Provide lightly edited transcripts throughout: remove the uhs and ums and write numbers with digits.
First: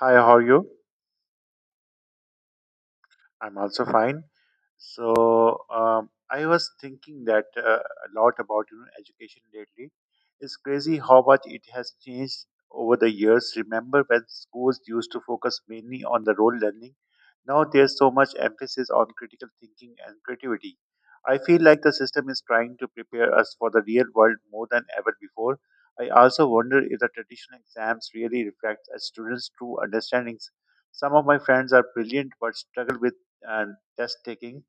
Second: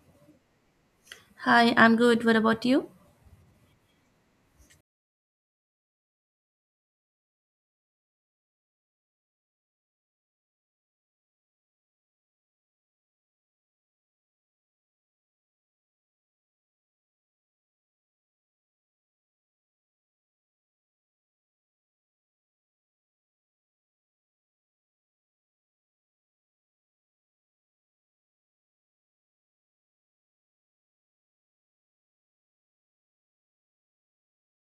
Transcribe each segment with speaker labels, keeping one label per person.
Speaker 1: Hi, how are you?
Speaker 2: Hi, I'm good. What about you?
Speaker 1: I'm also fine. So I was thinking that a lot about education lately. It's crazy how much it has changed over the years. Remember when schools used to focus mainly on the role learning? Now there's so much emphasis on critical thinking and creativity. I feel like the system is trying to prepare us for the real world more than ever before. I also wonder if the traditional exams really reflect a student's true understandings. Some of my friends are brilliant but struggle with and test taking.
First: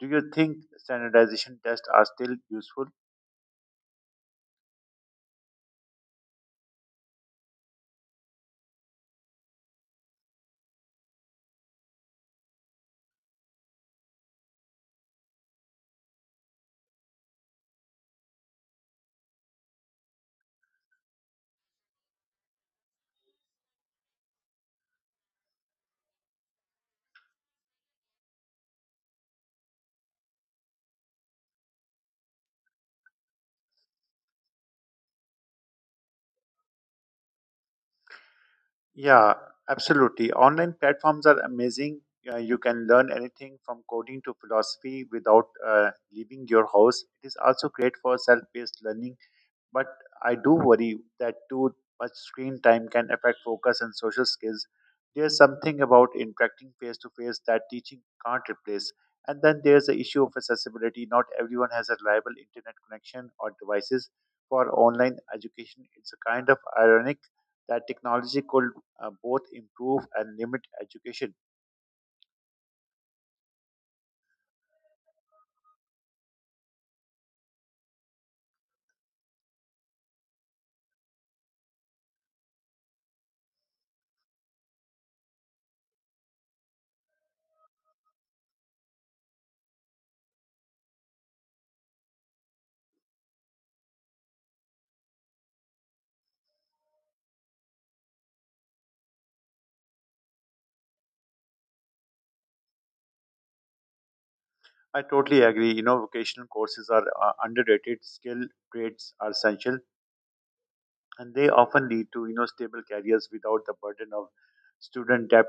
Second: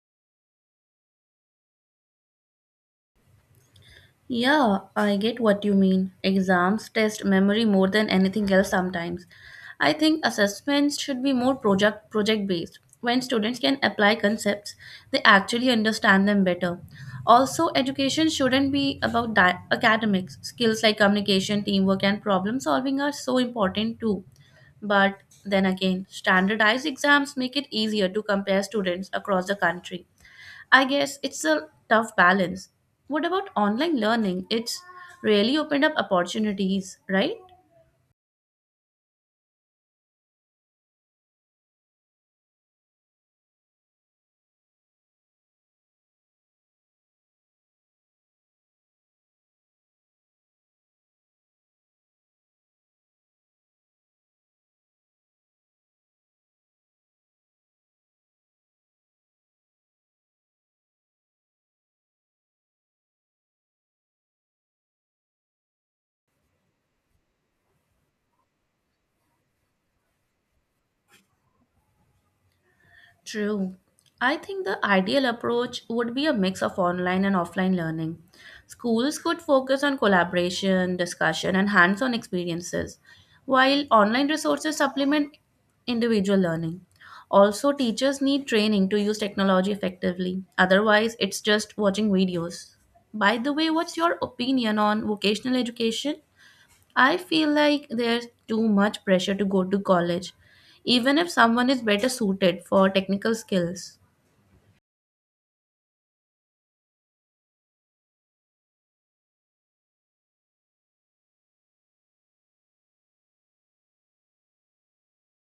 Speaker 1: Do you think standardization tests are still useful?
Speaker 2: Yeah, I get what you mean. Exams test memory more than anything else sometimes. I think assessments should be more project based. When students can apply concepts, they actually understand them better. Also, education shouldn't be about academics. Skills like communication, teamwork and problem solving are so important too. But then again, standardized exams make it easier to compare students across the country. I guess it's a tough balance. What about online learning? It's really opened up opportunities, right?
Speaker 1: Yeah, absolutely. Online platforms are amazing. You can learn anything from coding to philosophy without leaving your house. It is also great for self-paced learning. But I do worry that too much screen time can affect focus and social skills. There's something about interacting face to face that teaching can't replace. And then there's the issue of accessibility. Not everyone has a reliable internet connection or devices for online education. It's a kind of ironic that technology could both improve and limit education.
Speaker 2: True. I think the ideal approach would be a mix of online and offline learning. Schools could focus on collaboration, discussion, and hands on experiences, while online resources supplement individual learning. Also, teachers need training to use technology effectively. Otherwise, it's just watching videos. By the way, what's your opinion on vocational education? I feel like there's too much pressure to go to college, even if someone is better suited for technical skills.
Speaker 1: I totally agree. Vocational courses are underrated. Skill trades are essential, and they often lead to stable careers without the burden of student debt.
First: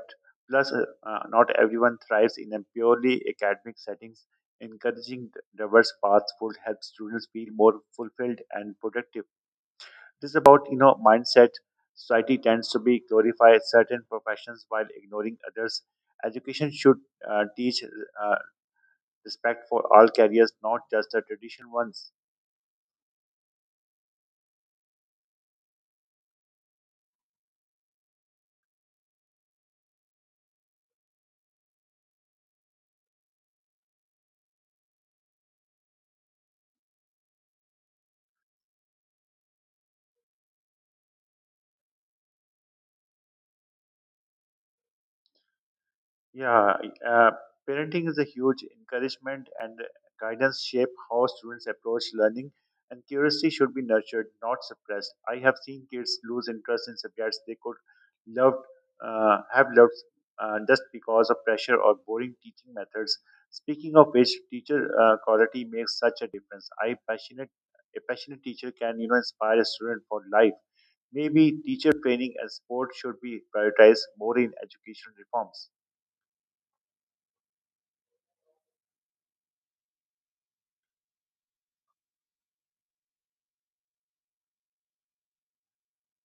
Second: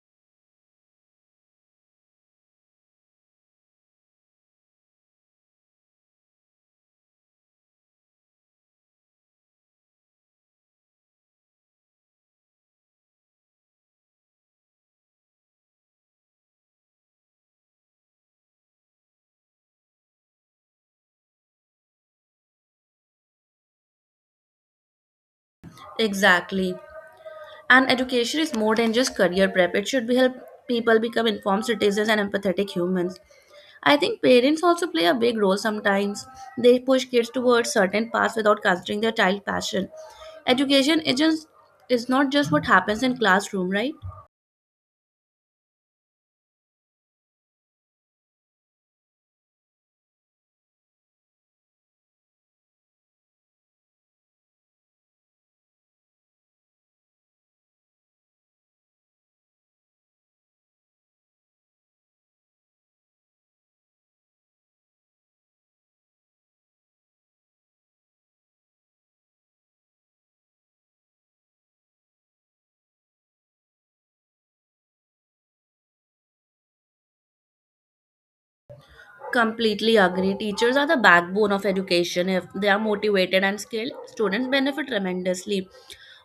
Speaker 1: Plus, not everyone thrives in a purely academic settings. Encouraging diverse paths would help students feel more fulfilled and productive. It is about mindset. Society tends to be glorify certain professions while ignoring others. Education should teach uh, respect for all careers, not just the traditional ones.
Speaker 2: Exactly. And education is more than just career prep. It should be help people become informed citizens and empathetic humans. I think parents also play a big role sometimes. They push kids towards certain paths without considering their child passion. Education is not just what happens in classroom, right?
Speaker 1: Yeah, uh, parenting is a huge encouragement, and guidance shape how students approach learning, and curiosity should be nurtured, not suppressed. I have seen kids lose interest in subjects they loved, have loved, just because of pressure or boring teaching methods. Speaking of which, teacher quality makes such a difference. I passionate a passionate teacher can inspire a student for life. Maybe teacher training and sport should be prioritized more in educational reforms.
Speaker 2: Completely agree. Teachers are the backbone of education. If they are motivated and skilled, students benefit tremendously.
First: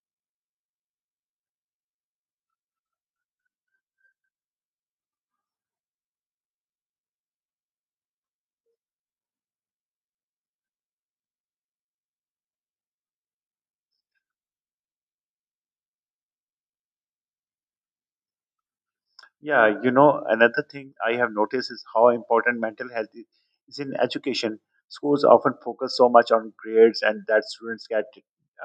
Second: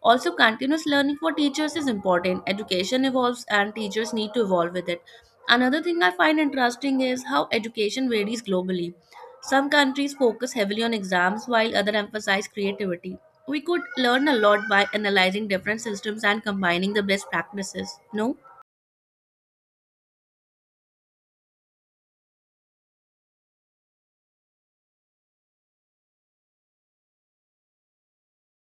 Speaker 2: Also, continuous learning for teachers is important. Education evolves and teachers need to evolve with it. Another thing I find interesting is how education varies globally. Some countries focus heavily on exams while others emphasize creativity. We could learn a lot by analyzing different systems and combining the best practices. No?
Speaker 1: Yeah, another thing I have noticed is how important mental is in education. Schools often focus so much on grades and that students get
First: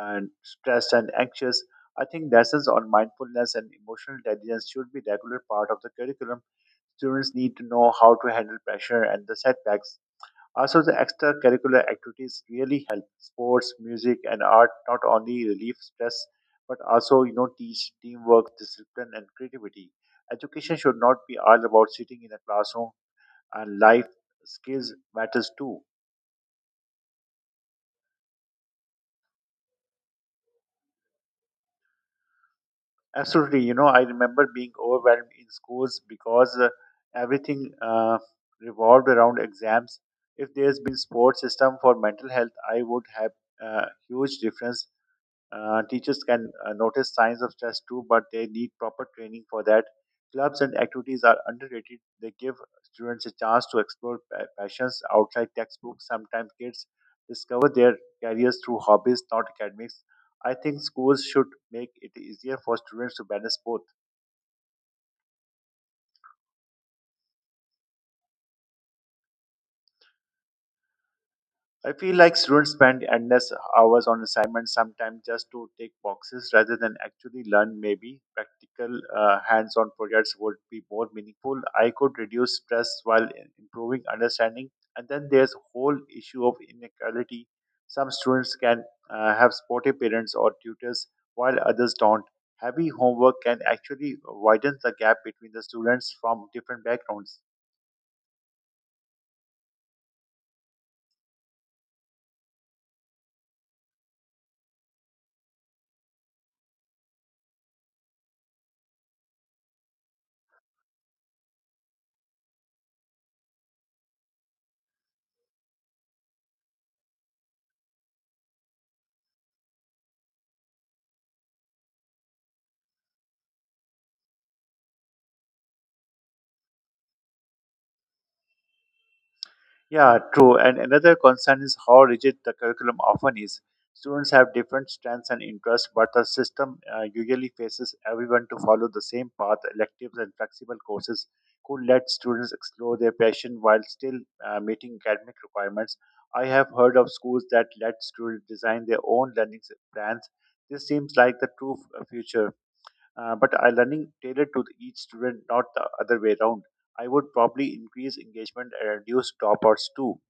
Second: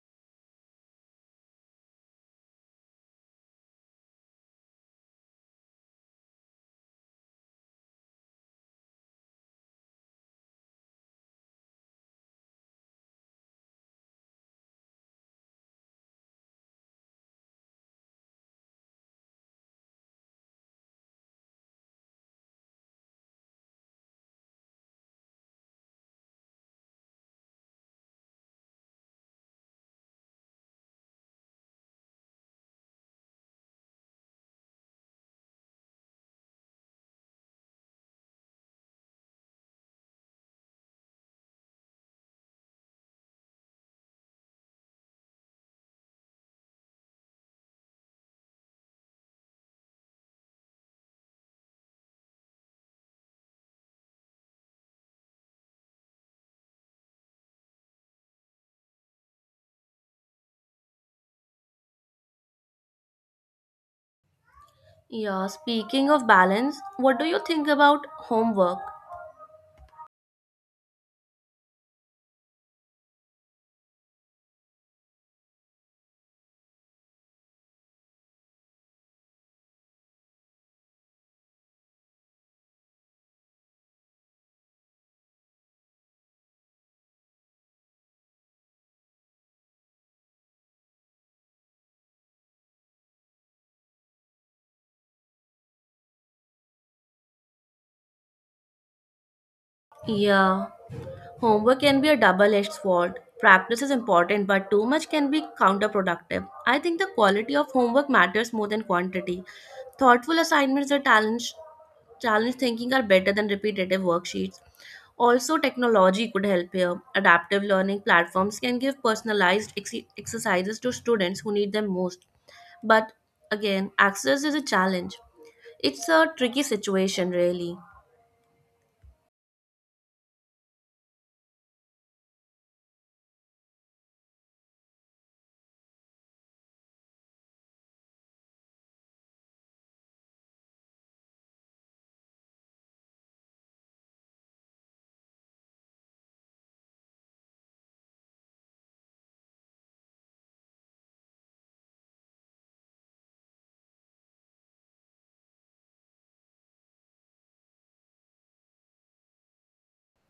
Speaker 1: stressed and anxious. I think lessons on mindfulness and emotional intelligence should be regular part of the curriculum. Students need to know how to handle pressure and the setbacks. Also, the extracurricular activities really help sports, music, and art not only relieve stress but also teach teamwork, discipline, and creativity. Education should not be all about sitting in a classroom, and life skills matters too. Absolutely, I remember being overwhelmed in schools because everything revolved around exams. If there's been sports system for mental health, I would have a huge difference. Teachers can notice signs of stress too, but they need proper training for that. Clubs and activities are underrated. They give students a chance to explore passions outside textbooks. Sometimes kids discover their careers through hobbies, not academics. I think schools should make it easier for students to balance both.
Speaker 2: Yeah, speaking of balance, what do you think about homework?
Speaker 1: I feel like students spend endless hours on assignments sometimes just to tick boxes rather than actually learn. Maybe practical hands on projects would be more meaningful. I could reduce stress while improving understanding. And then there's whole issue of inequality. Some students can have supportive parents or tutors while others don't. Heavy homework can actually widen the gap between the students from different backgrounds.
Speaker 2: Yeah. Homework can be a double edged sword. Practice is important, but too much can be counterproductive. I think the quality of homework matters more than quantity. Thoughtful assignments that challenge thinking are better than repetitive worksheets. Also, technology could help here. Adaptive learning platforms can give personalized exercises to students who need them most. But again, access is a challenge. It's a tricky situation, really.
Speaker 1: Yeah, true. And another concern is how rigid the curriculum often is. Students have different strengths and interests, but the system usually faces everyone to follow the same path. Electives and flexible courses could let students explore their passion while still meeting academic requirements. I have heard of schools that let students design their own learning plans. This seems like the true future, but are learning tailored to each student, not the other way around. I would probably increase engagement and reduce dropouts too.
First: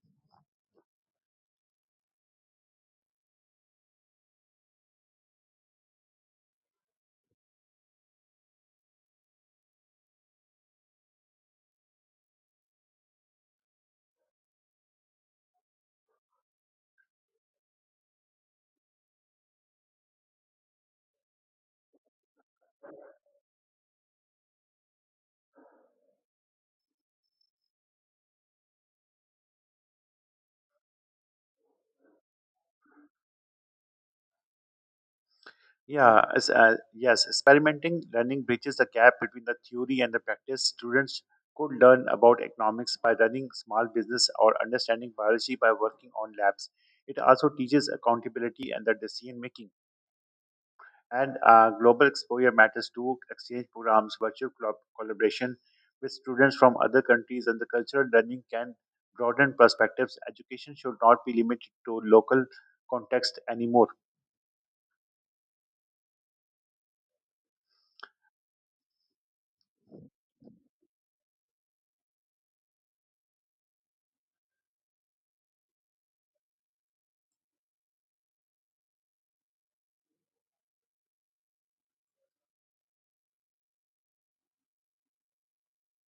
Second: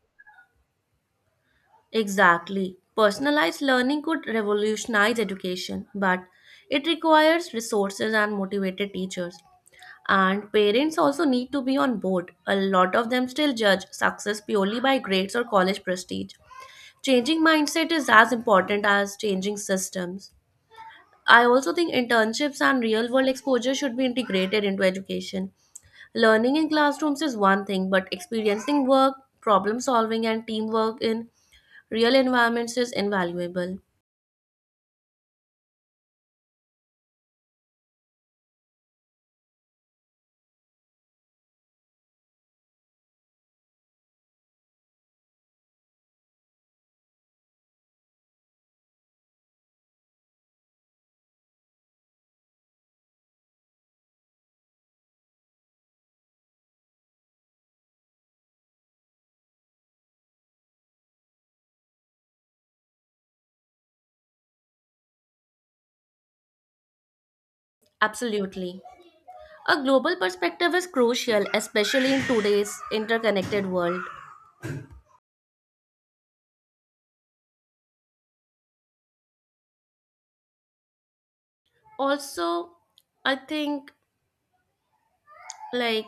Speaker 2: Exactly. Personalized learning could revolutionize education, but it requires resources and motivated teachers. And parents also need to be on board. A lot of them still judge success purely by grades or college prestige. Changing mindset is as important as changing systems. I also think internships and real world exposure should be integrated into education. Learning in classrooms is one thing, but experiencing work, problem solving, and teamwork in real environments is invaluable.
Speaker 1: Yeah, yes, experimenting learning bridges the gap between the theory and the practice. Students could learn about economics by running small business or understanding biology by working on labs. It also teaches accountability and the decision making. And global exposure matters too. Exchange programs, virtual collaboration with students from other countries, and the cultural learning can broaden perspectives. Education should not be limited to local context anymore.
Speaker 2: Absolutely. A global perspective is crucial, especially in today's interconnected world. Also, I think like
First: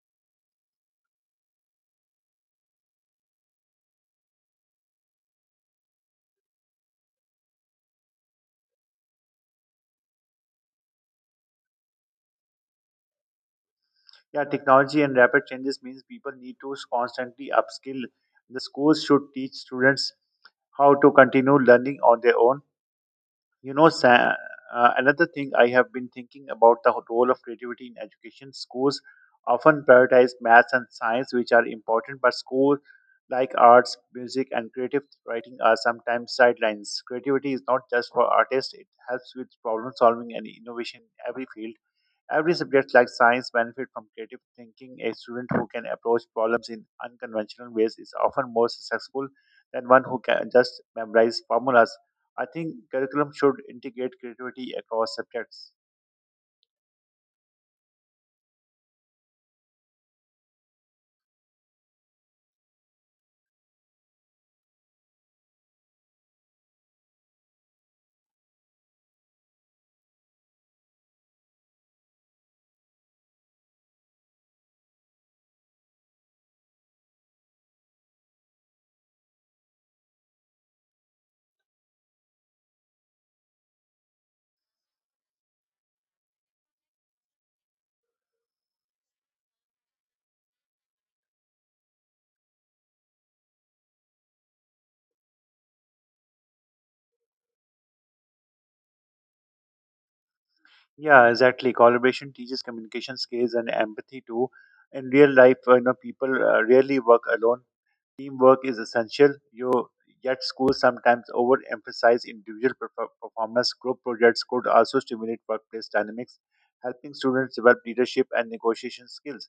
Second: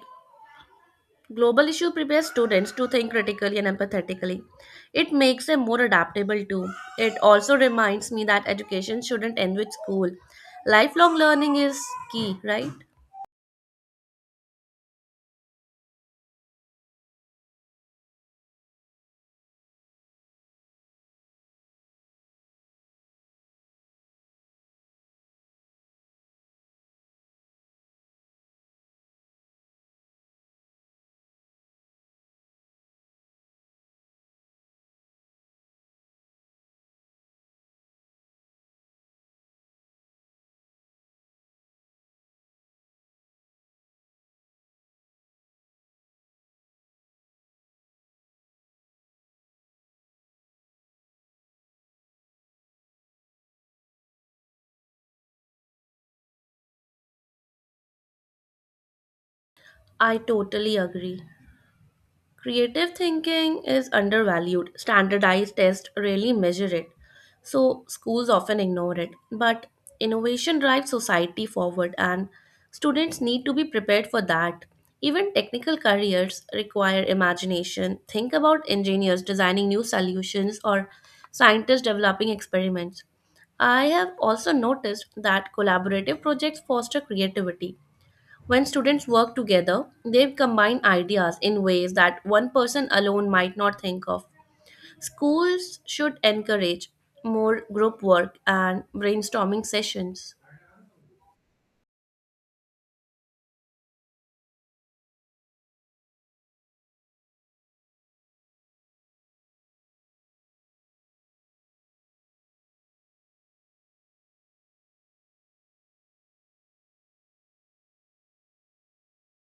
Speaker 2: global issue prepares students to think critically and empathetically. It makes them more adaptable too. It also reminds me that education shouldn't end with school. Lifelong learning is key, right?
Speaker 1: Yeah, technology and rapid changes means people need to constantly upskill. The schools should teach students how to continue learning on their own. You know, Sa- Another thing I have been thinking about the role of creativity in education. Schools often prioritize maths and science, which are important, but schools like arts, music, and creative writing are sometimes sidelines. Creativity is not just for artists; it helps with problem solving and innovation in every field. Every subject like science benefit from creative thinking. A student who can approach problems in unconventional ways is often more successful than one who can just memorize formulas. I think curriculum should integrate creativity across subjects.
Speaker 2: I totally agree. Creative thinking is undervalued. Standardized tests rarely measure it, so schools often ignore it. But innovation drives society forward, and students need to be prepared for that. Even technical careers require imagination. Think about engineers designing new solutions or scientists developing experiments. I have also noticed that collaborative projects foster creativity when students work together. They combine ideas in ways that one person alone might not think of. Schools should encourage more group work and brainstorming sessions.
Speaker 1: Yeah, exactly. Collaboration teaches communication skills and empathy too. In real life, people rarely work alone. Teamwork is essential, yet schools sometimes overemphasize individual performance. Group projects could also stimulate workplace dynamics, helping students develop leadership and negotiation skills.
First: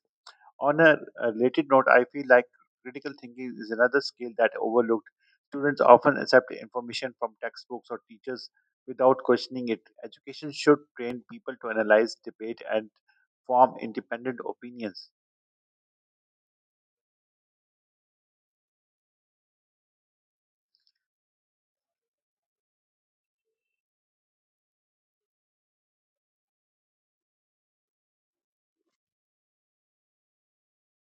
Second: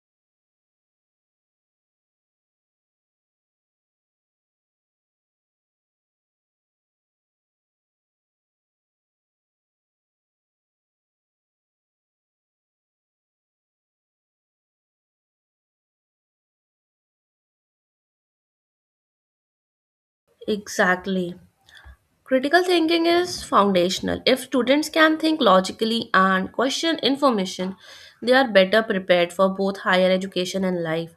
Speaker 1: On a related note, I feel like critical thinking is another skill that overlooked. Students often accept information from textbooks or teachers without questioning it. Education should train people to analyze, debate, and form independent opinions.
Speaker 2: Exactly. Critical thinking is foundational. If students can think logically and question information, they are better prepared for both higher education and life.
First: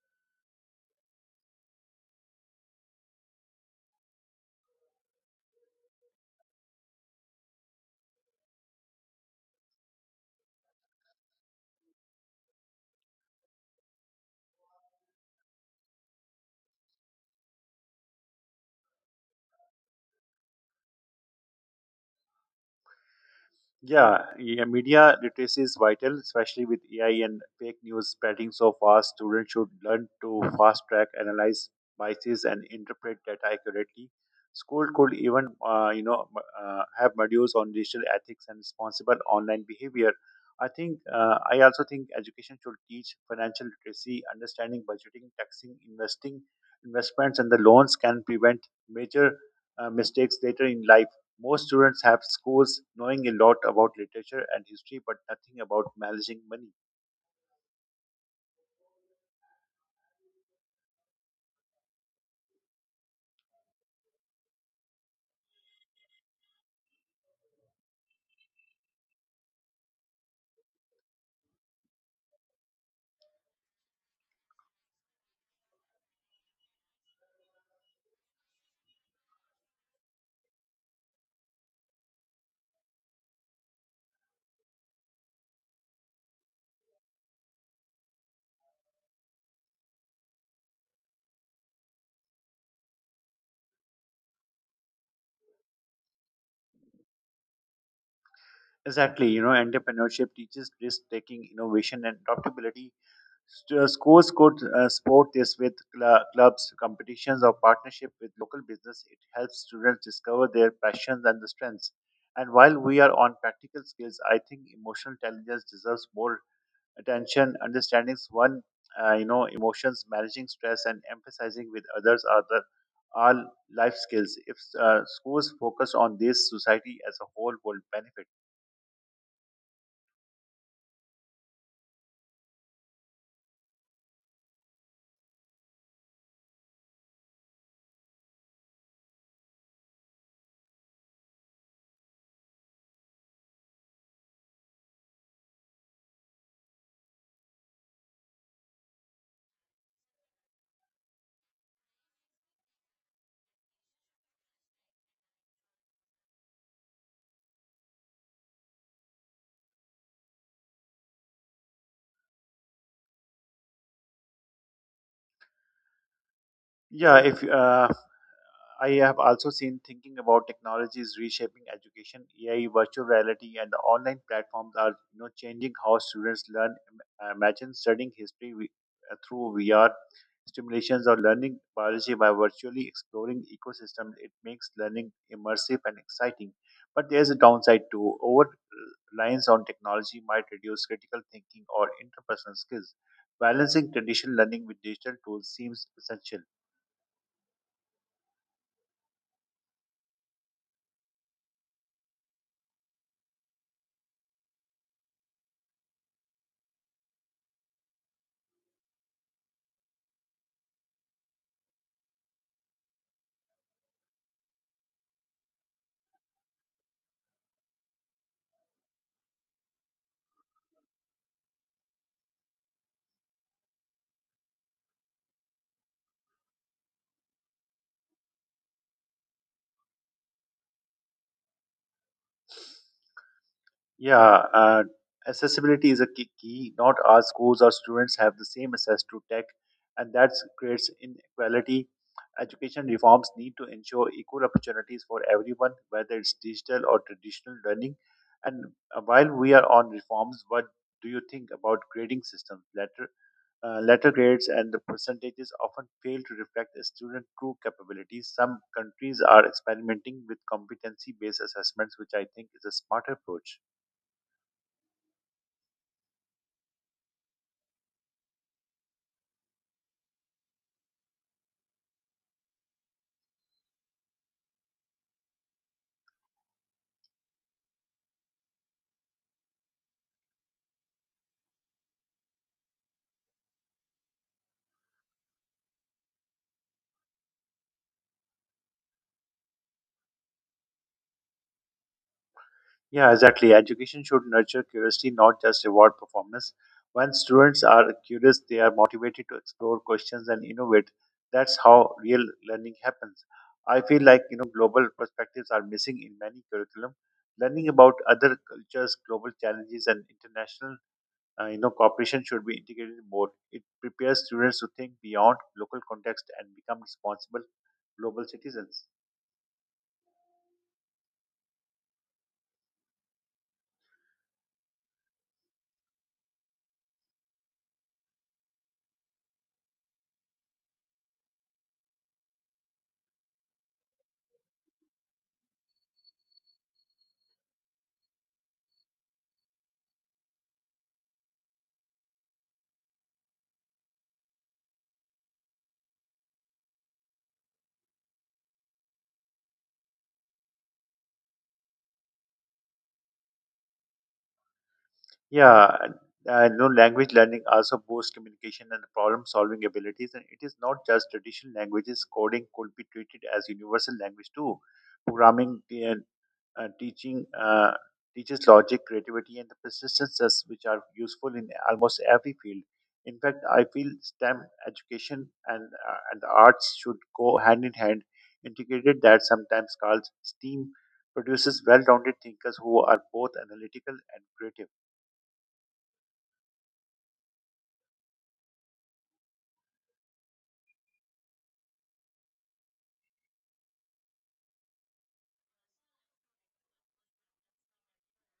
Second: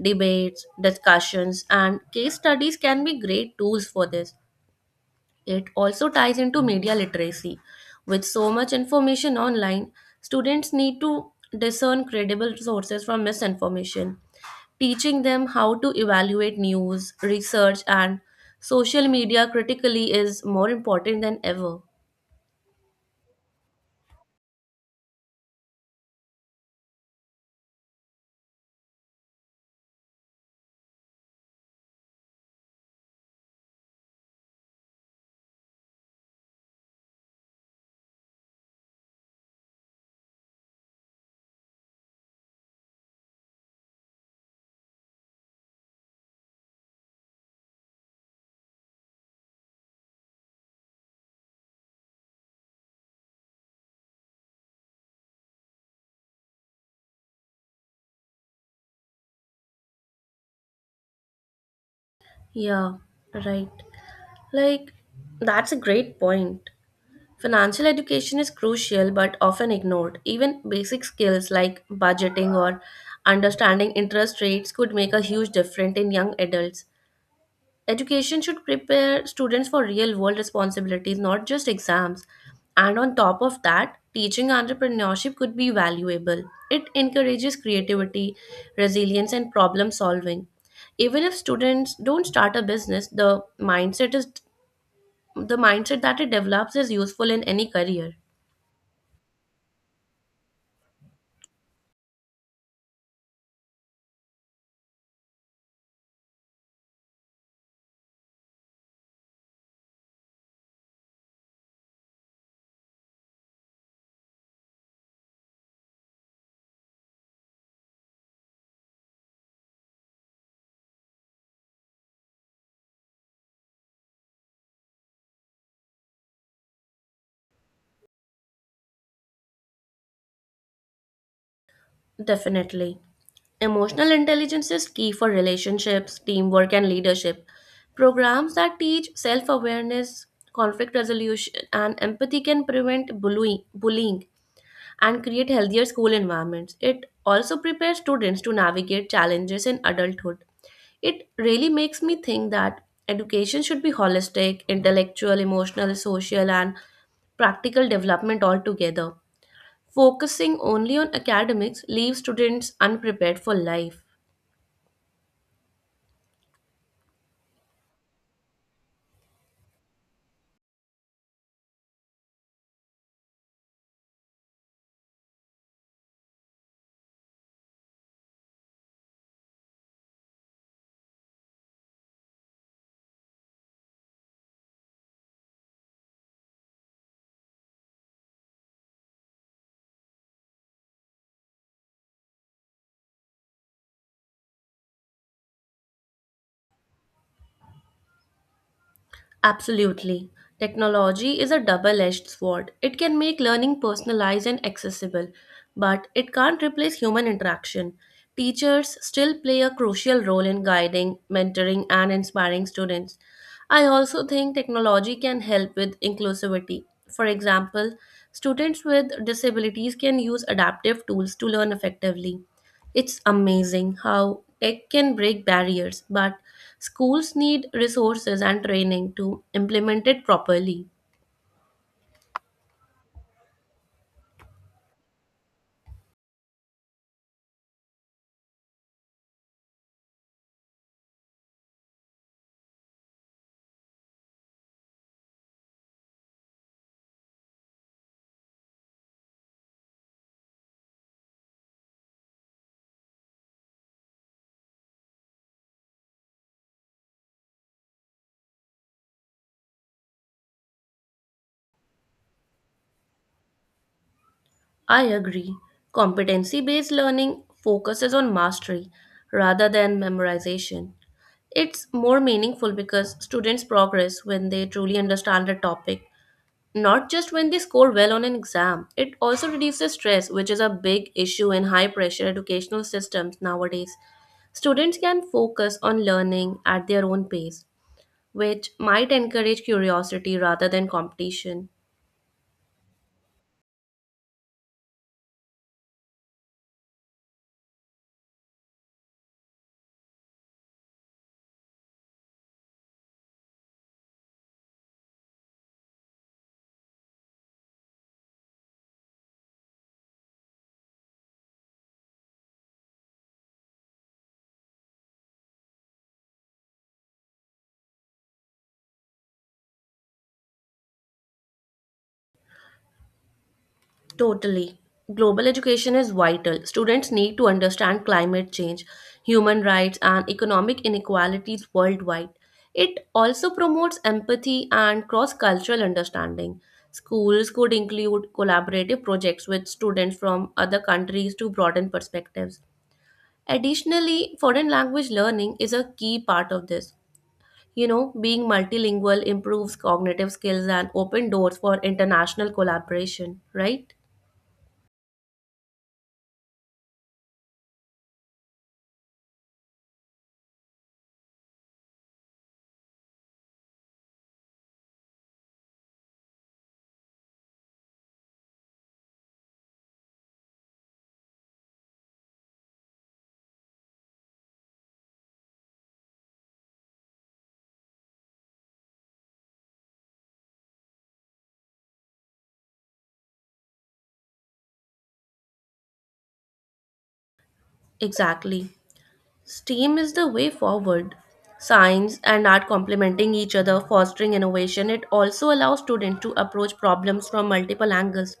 Speaker 2: Debates, discussions, and case studies can be great tools for this. It also ties into media literacy. With so much information online, students need to discern credible sources from misinformation. Teaching them how to evaluate news, research, and social media critically is more important than ever.
Speaker 1: Yeah, yeah, media literacy is vital, especially with AI and fake news spreading so fast. Students should learn to fast track, analyze biases, and interpret data accurately. School could even, have modules on digital ethics and responsible online behavior. I also think education should teach financial literacy, understanding budgeting, taxing, investments, and the loans can prevent major mistakes later in life. Most students have schools knowing a lot about literature and history, but nothing about managing money.
Speaker 2: Yeah, right. Like, that's a great point. Financial education is crucial but often ignored. Even basic skills like budgeting or understanding interest rates could make a huge difference in young adults. Education should prepare students for real world responsibilities, not just exams. And on top of that, teaching entrepreneurship could be valuable. It encourages creativity, resilience, and problem solving. Even if students don't start a business, the mindset that it develops is useful in any career.
Speaker 1: Exactly, entrepreneurship teaches risk taking, innovation, and adaptability. Schools could support this with clubs, competitions, or partnership with local business. It helps students discover their passions and the strengths. And while we are on practical skills, I think emotional intelligence deserves more attention, understanding emotions, managing stress, and emphasizing with others are the all life skills. If schools focus on this, society as a whole will benefit.
Speaker 2: Definitely. Emotional intelligence is key for relationships, teamwork, and leadership. Programs that teach self awareness, conflict resolution, and empathy can prevent bullying and create healthier school environments. It also prepares students to navigate challenges in adulthood. It really makes me think that education should be holistic. Intellectual, emotional, social, and practical development altogether. Focusing only on academics leaves students unprepared for life.
Speaker 1: Yeah, if I have also seen thinking about technologies reshaping education. AI, virtual reality, and the online platforms are changing how students learn. Imagine studying history through VR stimulations or learning biology by virtually exploring ecosystems. It makes learning immersive and exciting. But there's a downside too. Over reliance on technology might reduce critical thinking or interpersonal skills. Balancing traditional learning with digital tools seems essential.
Speaker 2: Absolutely. Technology is a double edged sword. It can make learning personalized and accessible, but it can't replace human interaction. Teachers still play a crucial role in guiding, mentoring, and inspiring students. I also think technology can help with inclusivity. For example, students with disabilities can use adaptive tools to learn effectively. It's amazing how tech can break barriers, but schools need resources and training to implement it properly.
Speaker 1: Yeah, and accessibility is a key. Not all schools or students have the same access to tech, and that creates inequality. Education reforms need to ensure equal opportunities for everyone, whether it's digital or traditional learning. And while we are on reforms, what do you think about grading systems? Letter grades and the percentages often fail to reflect a student's true capabilities. Some countries are experimenting with competency-based assessments, which I think is a smart approach.
Speaker 2: I agree. Competency based learning focuses on mastery rather than memorization. It's more meaningful because students progress when they truly understand a topic. Not just when they score well on an exam. It also reduces stress, which is a big issue in high pressure educational systems nowadays. Students can focus on learning at their own pace, which might encourage curiosity rather than competition.
Speaker 1: Yeah, exactly. Education should nurture curiosity, not just reward performance. When students are curious, they are motivated to explore questions and innovate. That's how real learning happens. I feel like global perspectives are missing in many curriculum. Learning about other cultures, global challenges, and international cooperation should be integrated more. It prepares students to think beyond local context and become responsible global citizens.
Speaker 2: Totally. Global education is vital. Students need to understand climate change, human rights, and economic inequalities worldwide. It also promotes empathy and cross cultural understanding. Schools could include collaborative projects with students from other countries to broaden perspectives. Additionally, foreign language learning is a key part of this. You know, being multilingual improves cognitive skills and open doors for international collaboration, right?
Speaker 1: Yeah, and I know language learning also boosts communication and problem solving abilities, and it is not just traditional languages. Coding could be treated as universal language too. Programming uh, teaching teaches logic, creativity, and the persistences, which are useful in almost every field. In fact, I feel STEM education and the arts should go hand in hand, integrated. That sometimes called STEAM produces well-rounded thinkers who are both analytical and creative.
Speaker 2: Exactly. STEAM is the way forward. Science and art complementing each other, fostering innovation. It also allows students to approach problems from multiple angles,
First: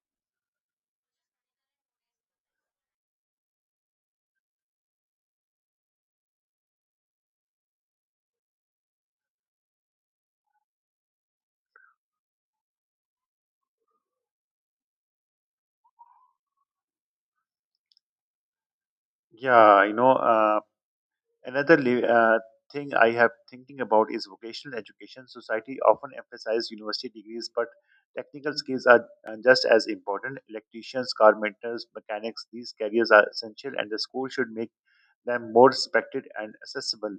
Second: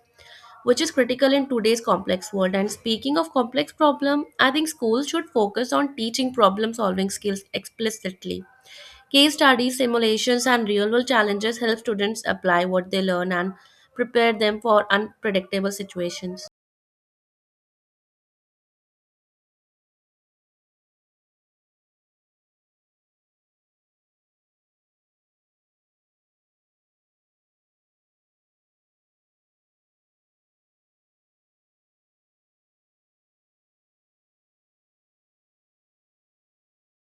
Speaker 2: which is critical in today's complex world. And speaking of complex problem, I think schools should focus on teaching problem solving skills explicitly. Case studies, simulations, and real world challenges help students apply what they learn and prepare them for unpredictable situations.
Speaker 1: Yeah, another thing I have thinking about is vocational education. Society often emphasizes university degrees, but technical skills are just as important. Electricians, carpenters, mechanics, these careers are essential, and the school should make them more respected and accessible.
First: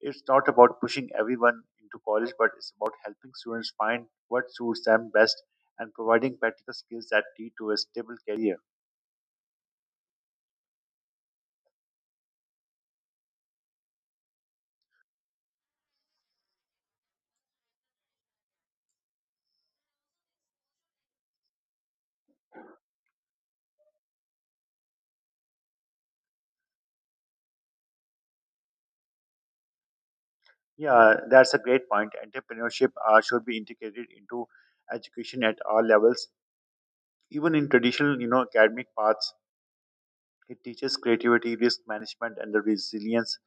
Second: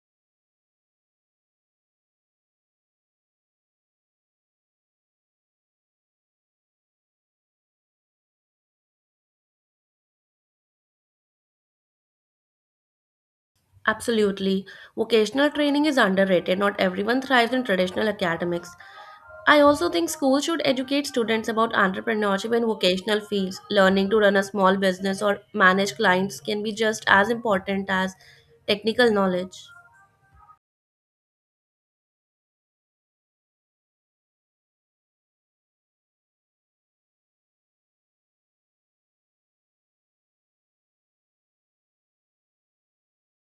Speaker 1: It's not about pushing everyone into college, but it's about helping students find what suits them best and providing practical skills that lead to a stable career.
Speaker 2: Absolutely. Vocational training is underrated. Not everyone thrives in traditional academics. I also think schools should educate students about entrepreneurship and vocational fields. Learning to run a small business or manage clients can be just as important as technical knowledge.
Speaker 1: Yeah, that's a great point. Entrepreneurship should be integrated into education at all levels, even in traditional, you know, academic paths. It teaches creativity, risk management, and the resilience.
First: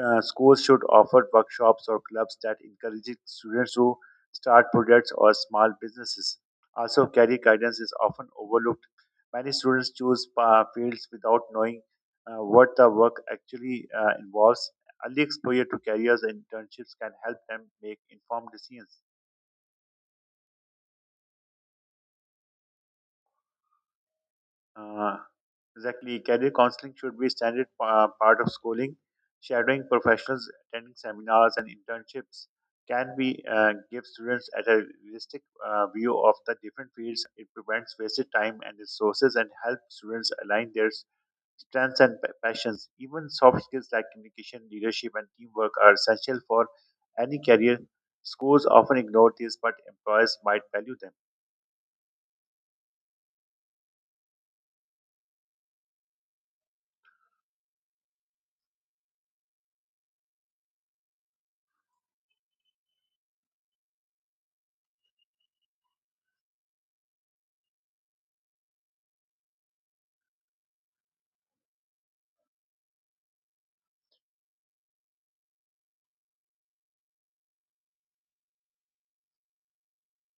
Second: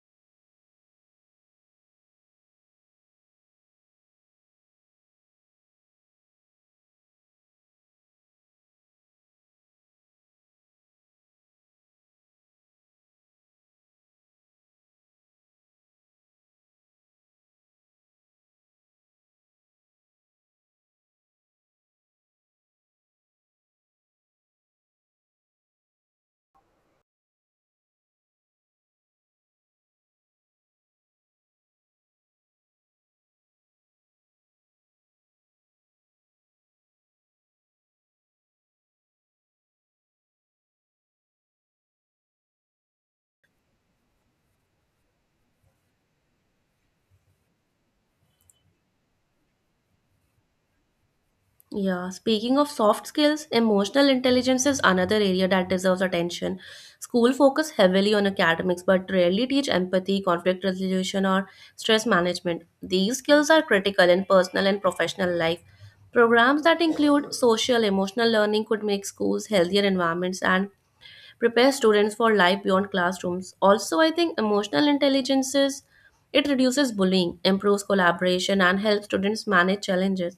Speaker 1: Schools should offer workshops or clubs that encourage students to start projects or small businesses. Also, career guidance is often overlooked. Many students choose fields without knowing what the work actually involves. Early exposure to careers and internships can help them make informed decisions. Uh, exactly. Career counseling should be a standard part of schooling. Shadowing professionals, attending seminars and internships can be, give students at a realistic view of the different fields. It prevents wasted time and resources and helps students align their strengths and passions. Even soft skills like communication, leadership, and teamwork are essential for any career. Schools often ignore these, but employers might value them.
Speaker 2: Yeah, speaking of soft skills, emotional intelligence is another area that deserves attention. School focus heavily on academics but rarely teach empathy, conflict resolution or stress management. These skills are critical in personal and professional life. Programs that include social emotional learning could make schools healthier environments and prepare students for life beyond classrooms. Also, I think emotional intelligences, it reduces bullying, improves collaboration and helps students manage challenges.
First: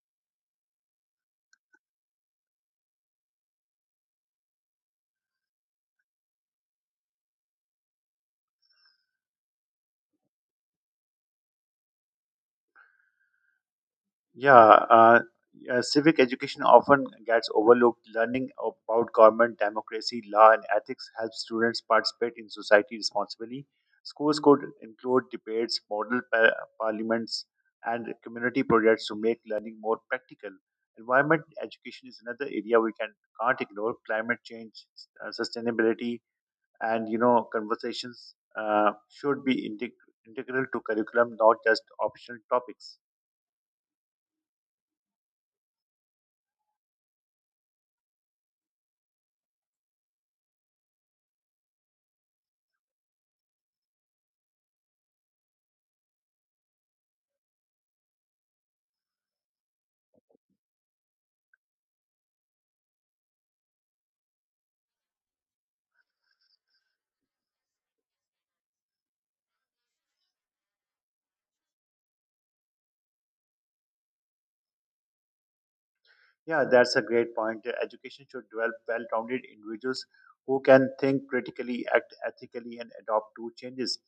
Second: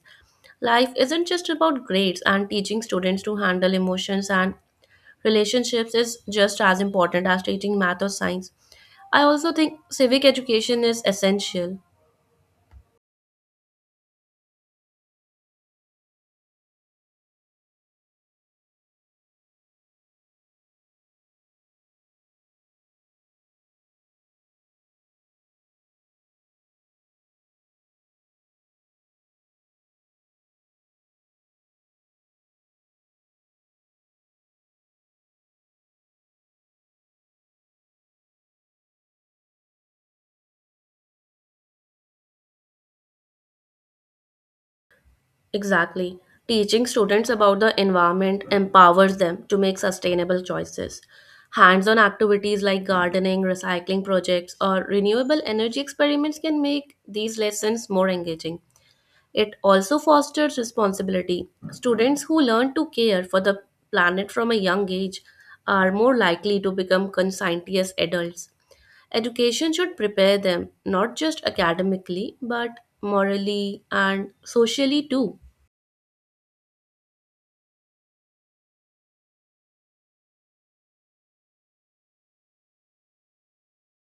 Speaker 2: Life isn't just about grades, and teaching students to handle emotions and relationships is just as important as teaching math or science. I also think civic education is essential.
Speaker 1: Yeah, civic education often gets overlooked. Learning about government, democracy, law, and ethics helps students participate in society responsibly. Schools could include debates, model parliaments, and community projects to make learning more practical. Environment education is another area we can can't ignore. Climate change, sustainability, and you know conversations should be integral to curriculum, not just optional topics.
Speaker 2: Exactly. Teaching students about the environment empowers them to make sustainable choices. Hands on activities like gardening, recycling projects, or renewable energy experiments can make these lessons more engaging. It also fosters responsibility. Students who learn to care for the planet from a young age are more likely to become conscientious adults. Education should prepare them not just academically but morally and socially too.
Speaker 1: Yeah, that's a great point. Education should develop well rounded individuals who can think critically, act ethically, and adopt to changes.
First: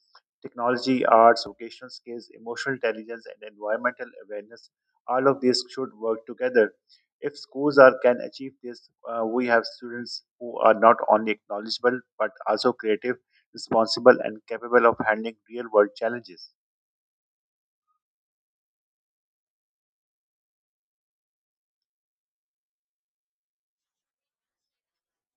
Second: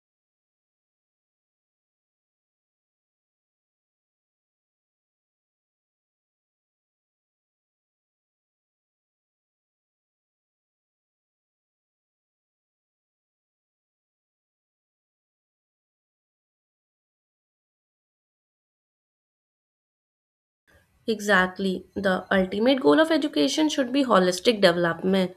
Speaker 1: Technology, arts, vocational skills, emotional intelligence, and environmental awareness, all of these should work together. If can achieve this, we have students who are not only knowledgeable but also creative, responsible, and capable of handling real world challenges.
Speaker 2: Exactly. The ultimate goal of education should be holistic development.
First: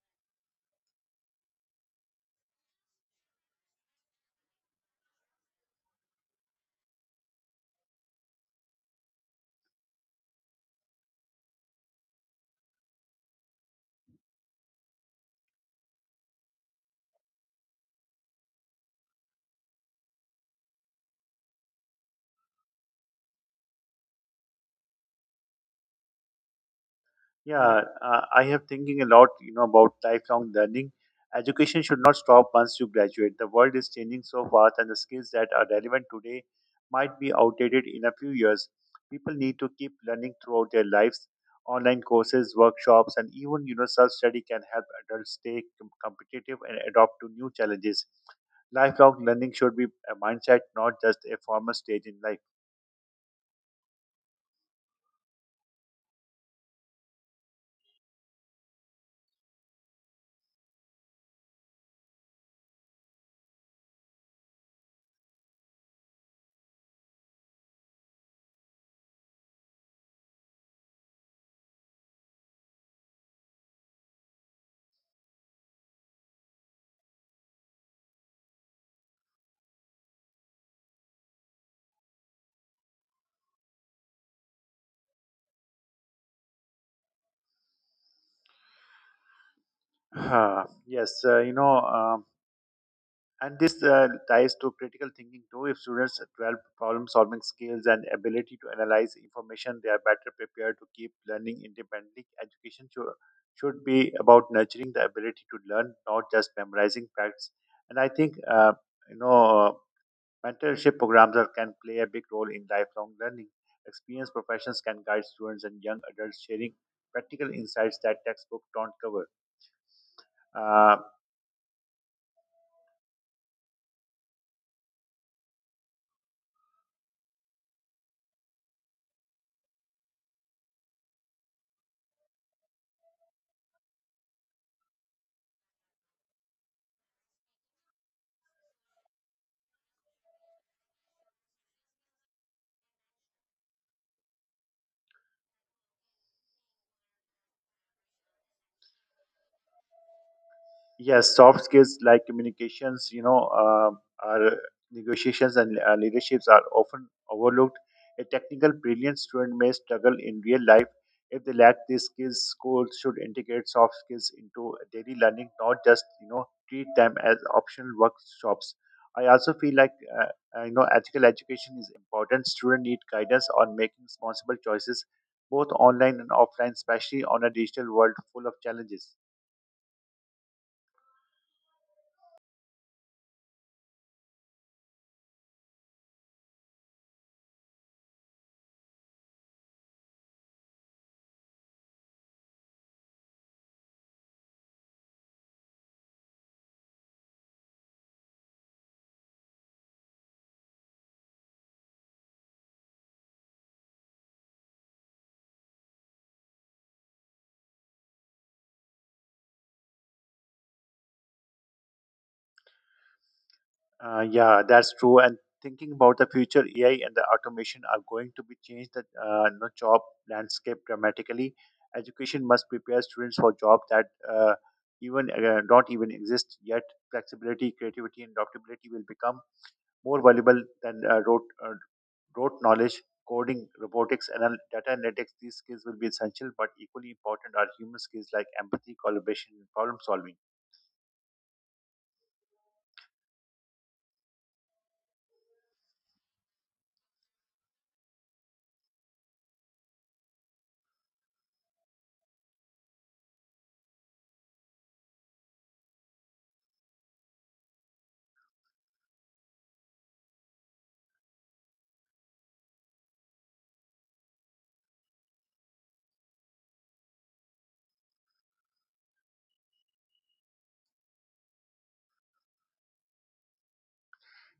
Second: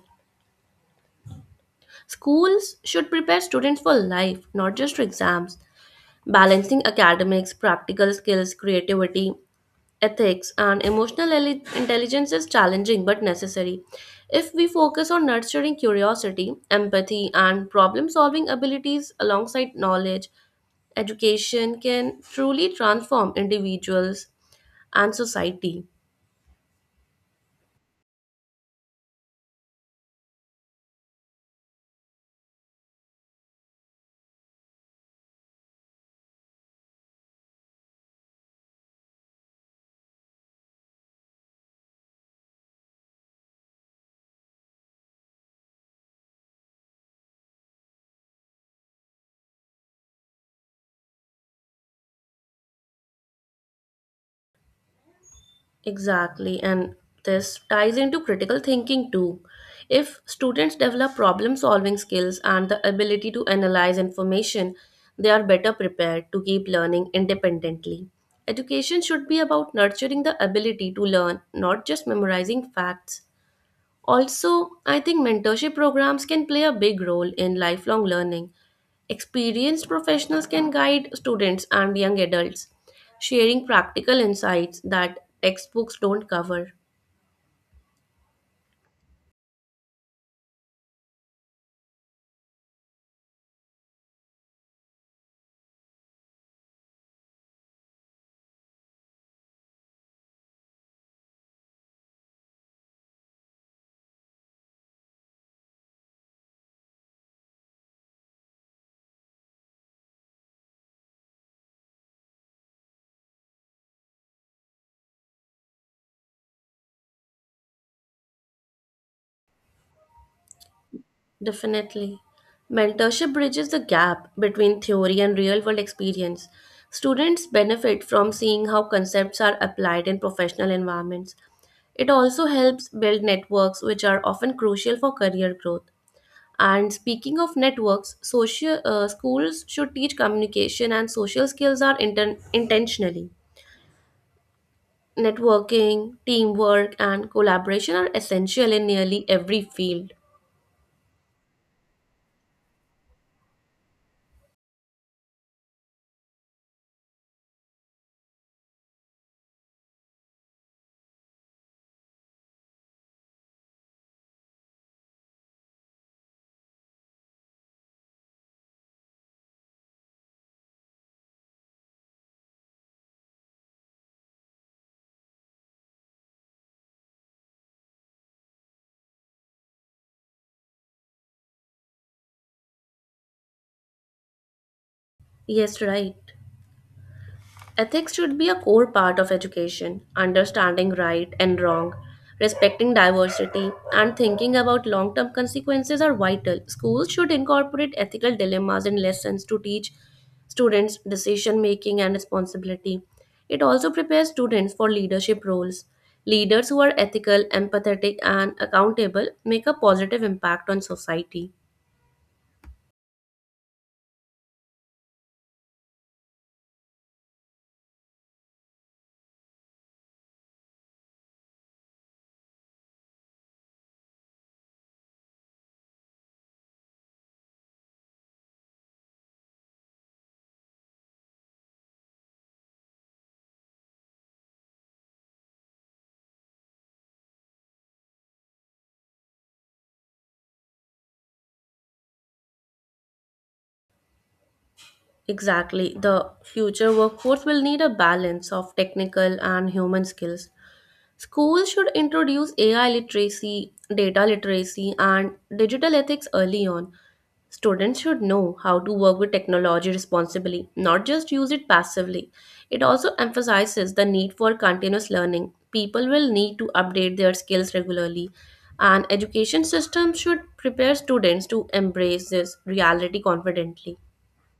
Speaker 2: Schools should prepare students for life, not just for exams. Balancing academics, practical skills, creativity, ethics, and emotional intelligence is challenging but necessary. If we focus on nurturing curiosity, empathy, and problem solving abilities alongside knowledge, education can truly transform individuals and society.
Speaker 1: Yeah, I have thinking a lot, you know, about lifelong learning. Education should not stop once you graduate. The world is changing so fast, and the skills that are relevant today might be outdated in a few years. People need to keep learning throughout their lives. Online courses, workshops, and even you know, self-study can help adults stay competitive and adopt to new challenges. Lifelong learning should be a mindset, not just a formal stage in life.
Speaker 2: Exactly, and this ties into critical thinking too. If students develop problem solving skills and the ability to analyze information, they are better prepared to keep learning independently. Education should be about nurturing the ability to learn, not just memorizing facts. Also, I think mentorship programs can play a big role in lifelong learning. Experienced professionals can guide students and young adults, sharing practical insights that textbooks don't cover.
Speaker 1: Yes, And this ties to critical thinking too. If students develop problem solving skills and ability to analyze information, they are better prepared to keep learning independently. Should be about nurturing the ability to learn, not just memorizing facts. And I think, you know, mentorship can play a big role in lifelong learning. Experienced professionals can guide students and young adults sharing practical insights that textbooks don't cover. Uh,
Speaker 2: Definitely. Mentorship bridges the gap between theory and real world experience. Students benefit from seeing how concepts are applied in professional environments. It also helps build networks, which are often crucial for career growth. And speaking of networks, social schools should teach communication and social skills are intentionally. Networking, teamwork, and collaboration are essential in nearly every field.
Speaker 1: Yes, soft skills like communications are negotiations and leaderships are often overlooked. A technical brilliant student may struggle in real life if they lack these skills. Schools should integrate soft skills into daily learning, not just you know treat them as optional workshops. I also feel like uh, you know ethical education is important. Students need guidance on making responsible choices, both online and offline, especially on a digital world full of challenges.
Speaker 2: Yes, right. Ethics should be a core part of education. Understanding right and wrong, respecting diversity, and thinking about long term consequences are vital. Schools should incorporate ethical dilemmas in lessons to teach students decision making and responsibility. It also prepares students for leadership roles. Leaders who are ethical, empathetic, and accountable make a positive impact on society.
Speaker 1: Yeah, that's true. And thinking about the future, AI and the automation are going to be change the you know, job landscape dramatically. Education must prepare students for jobs that even don't even exist yet. Flexibility, creativity, and adaptability will become more valuable than rote knowledge. Coding, robotics, and data analytics, these skills will be essential, but equally important are human skills like empathy, collaboration, and problem solving.
Speaker 2: Exactly. The future workforce will need a balance of technical and human skills. Schools should introduce AI literacy, data literacy, and digital ethics early on. Students should know how to work with technology responsibly, not just use it passively. It also emphasizes the need for continuous learning. People will need to update their skills regularly, and education system should prepare students to embrace this reality confidently.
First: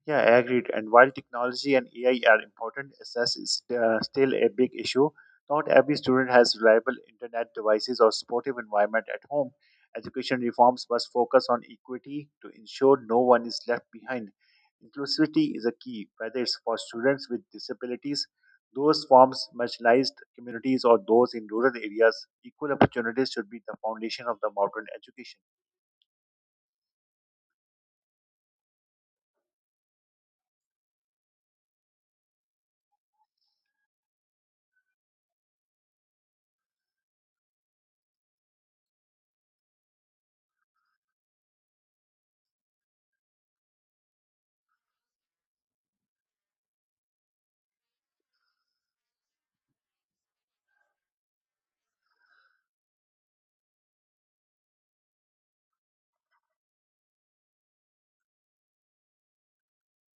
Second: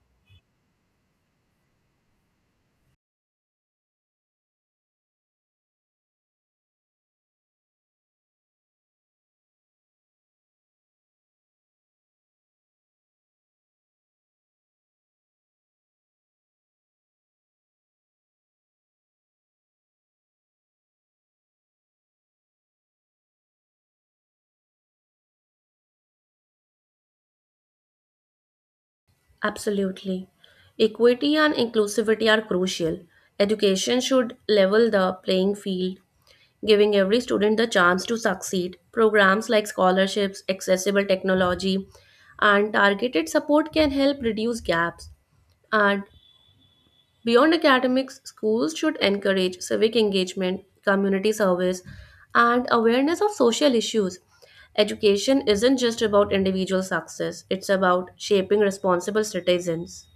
Speaker 1: Yeah, I agreed. And while technology and AI are important, access is, still a big issue. Not every student has reliable internet devices or supportive environment at home. Education reforms must focus on equity to ensure no one is left behind. Inclusivity is a key, whether it's for students with disabilities, those forms marginalized communities, or those in rural areas. Equal opportunities should be the foundation of the modern education.
Speaker 2: Absolutely. Equity and inclusivity are crucial. Education should level the playing field, giving every student the chance to succeed. Programs like scholarships, accessible technology, and targeted support can help reduce gaps. And beyond academics, schools should encourage civic engagement, community service, and awareness of social issues. Education isn't just about individual success, it's about shaping responsible citizens.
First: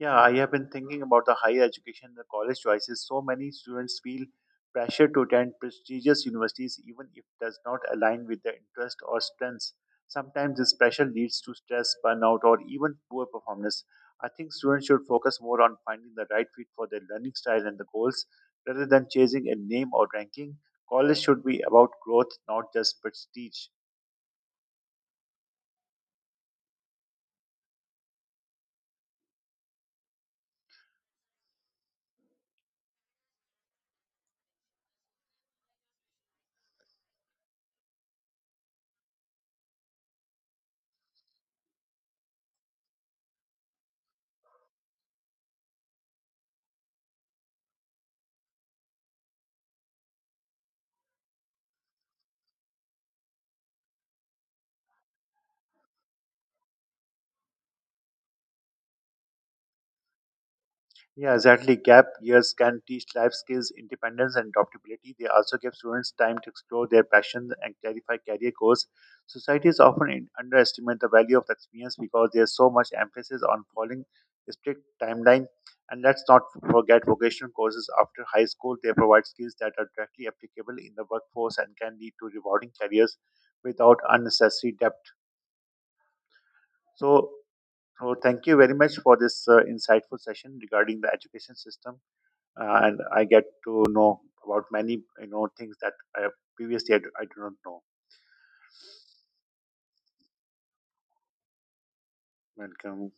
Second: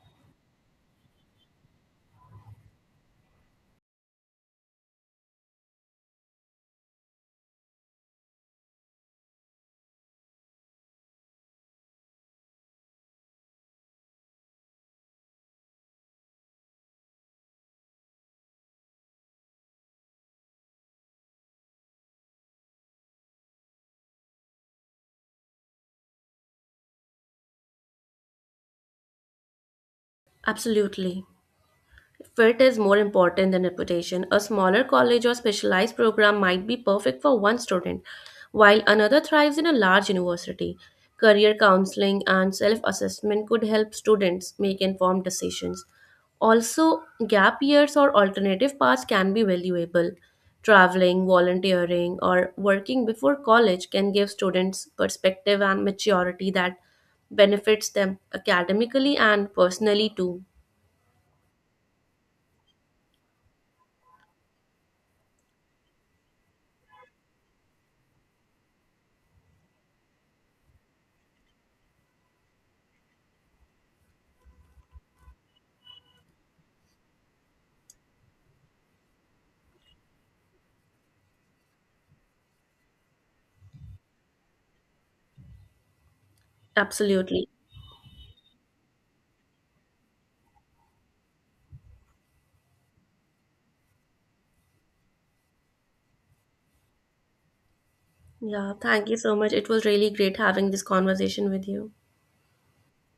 Speaker 1: Yeah, I have been thinking about the higher education, the college choices. So many students feel pressure to attend prestigious universities, even if it does not align with their interests or strengths. Sometimes this pressure leads to stress, burnout, or even poor performance. I think students should focus more on finding the right fit for their learning style and the goals rather than chasing a name or ranking. College should be about growth, not just prestige.
Speaker 2: Absolutely. Fit is more important than reputation. A smaller college or specialized program might be perfect for one student, while another thrives in a large university. Career counseling and self assessment could help students make informed decisions. Also, gap years or alternative paths can be valuable. Traveling, volunteering, or working before college can give students perspective and maturity that benefits them academically and personally too.
Speaker 1: Yeah, exactly. Gap years can teach life skills, independence, and adaptability. They also give students time to explore their passions and clarify career goals. Societies often underestimate the value of experience because there's so much emphasis on following a strict timeline. And let's not forget vocational courses after high school. They provide skills that are directly applicable in the workforce and can lead to rewarding careers without unnecessary debt. So,
Speaker 2: Absolutely.
Speaker 1: so thank you very much for this insightful session regarding the education system and I get to know about many you know things that I do not know.
Speaker 2: Yeah, thank you so much. It was really great having this conversation with you.
Speaker 1: Welcome.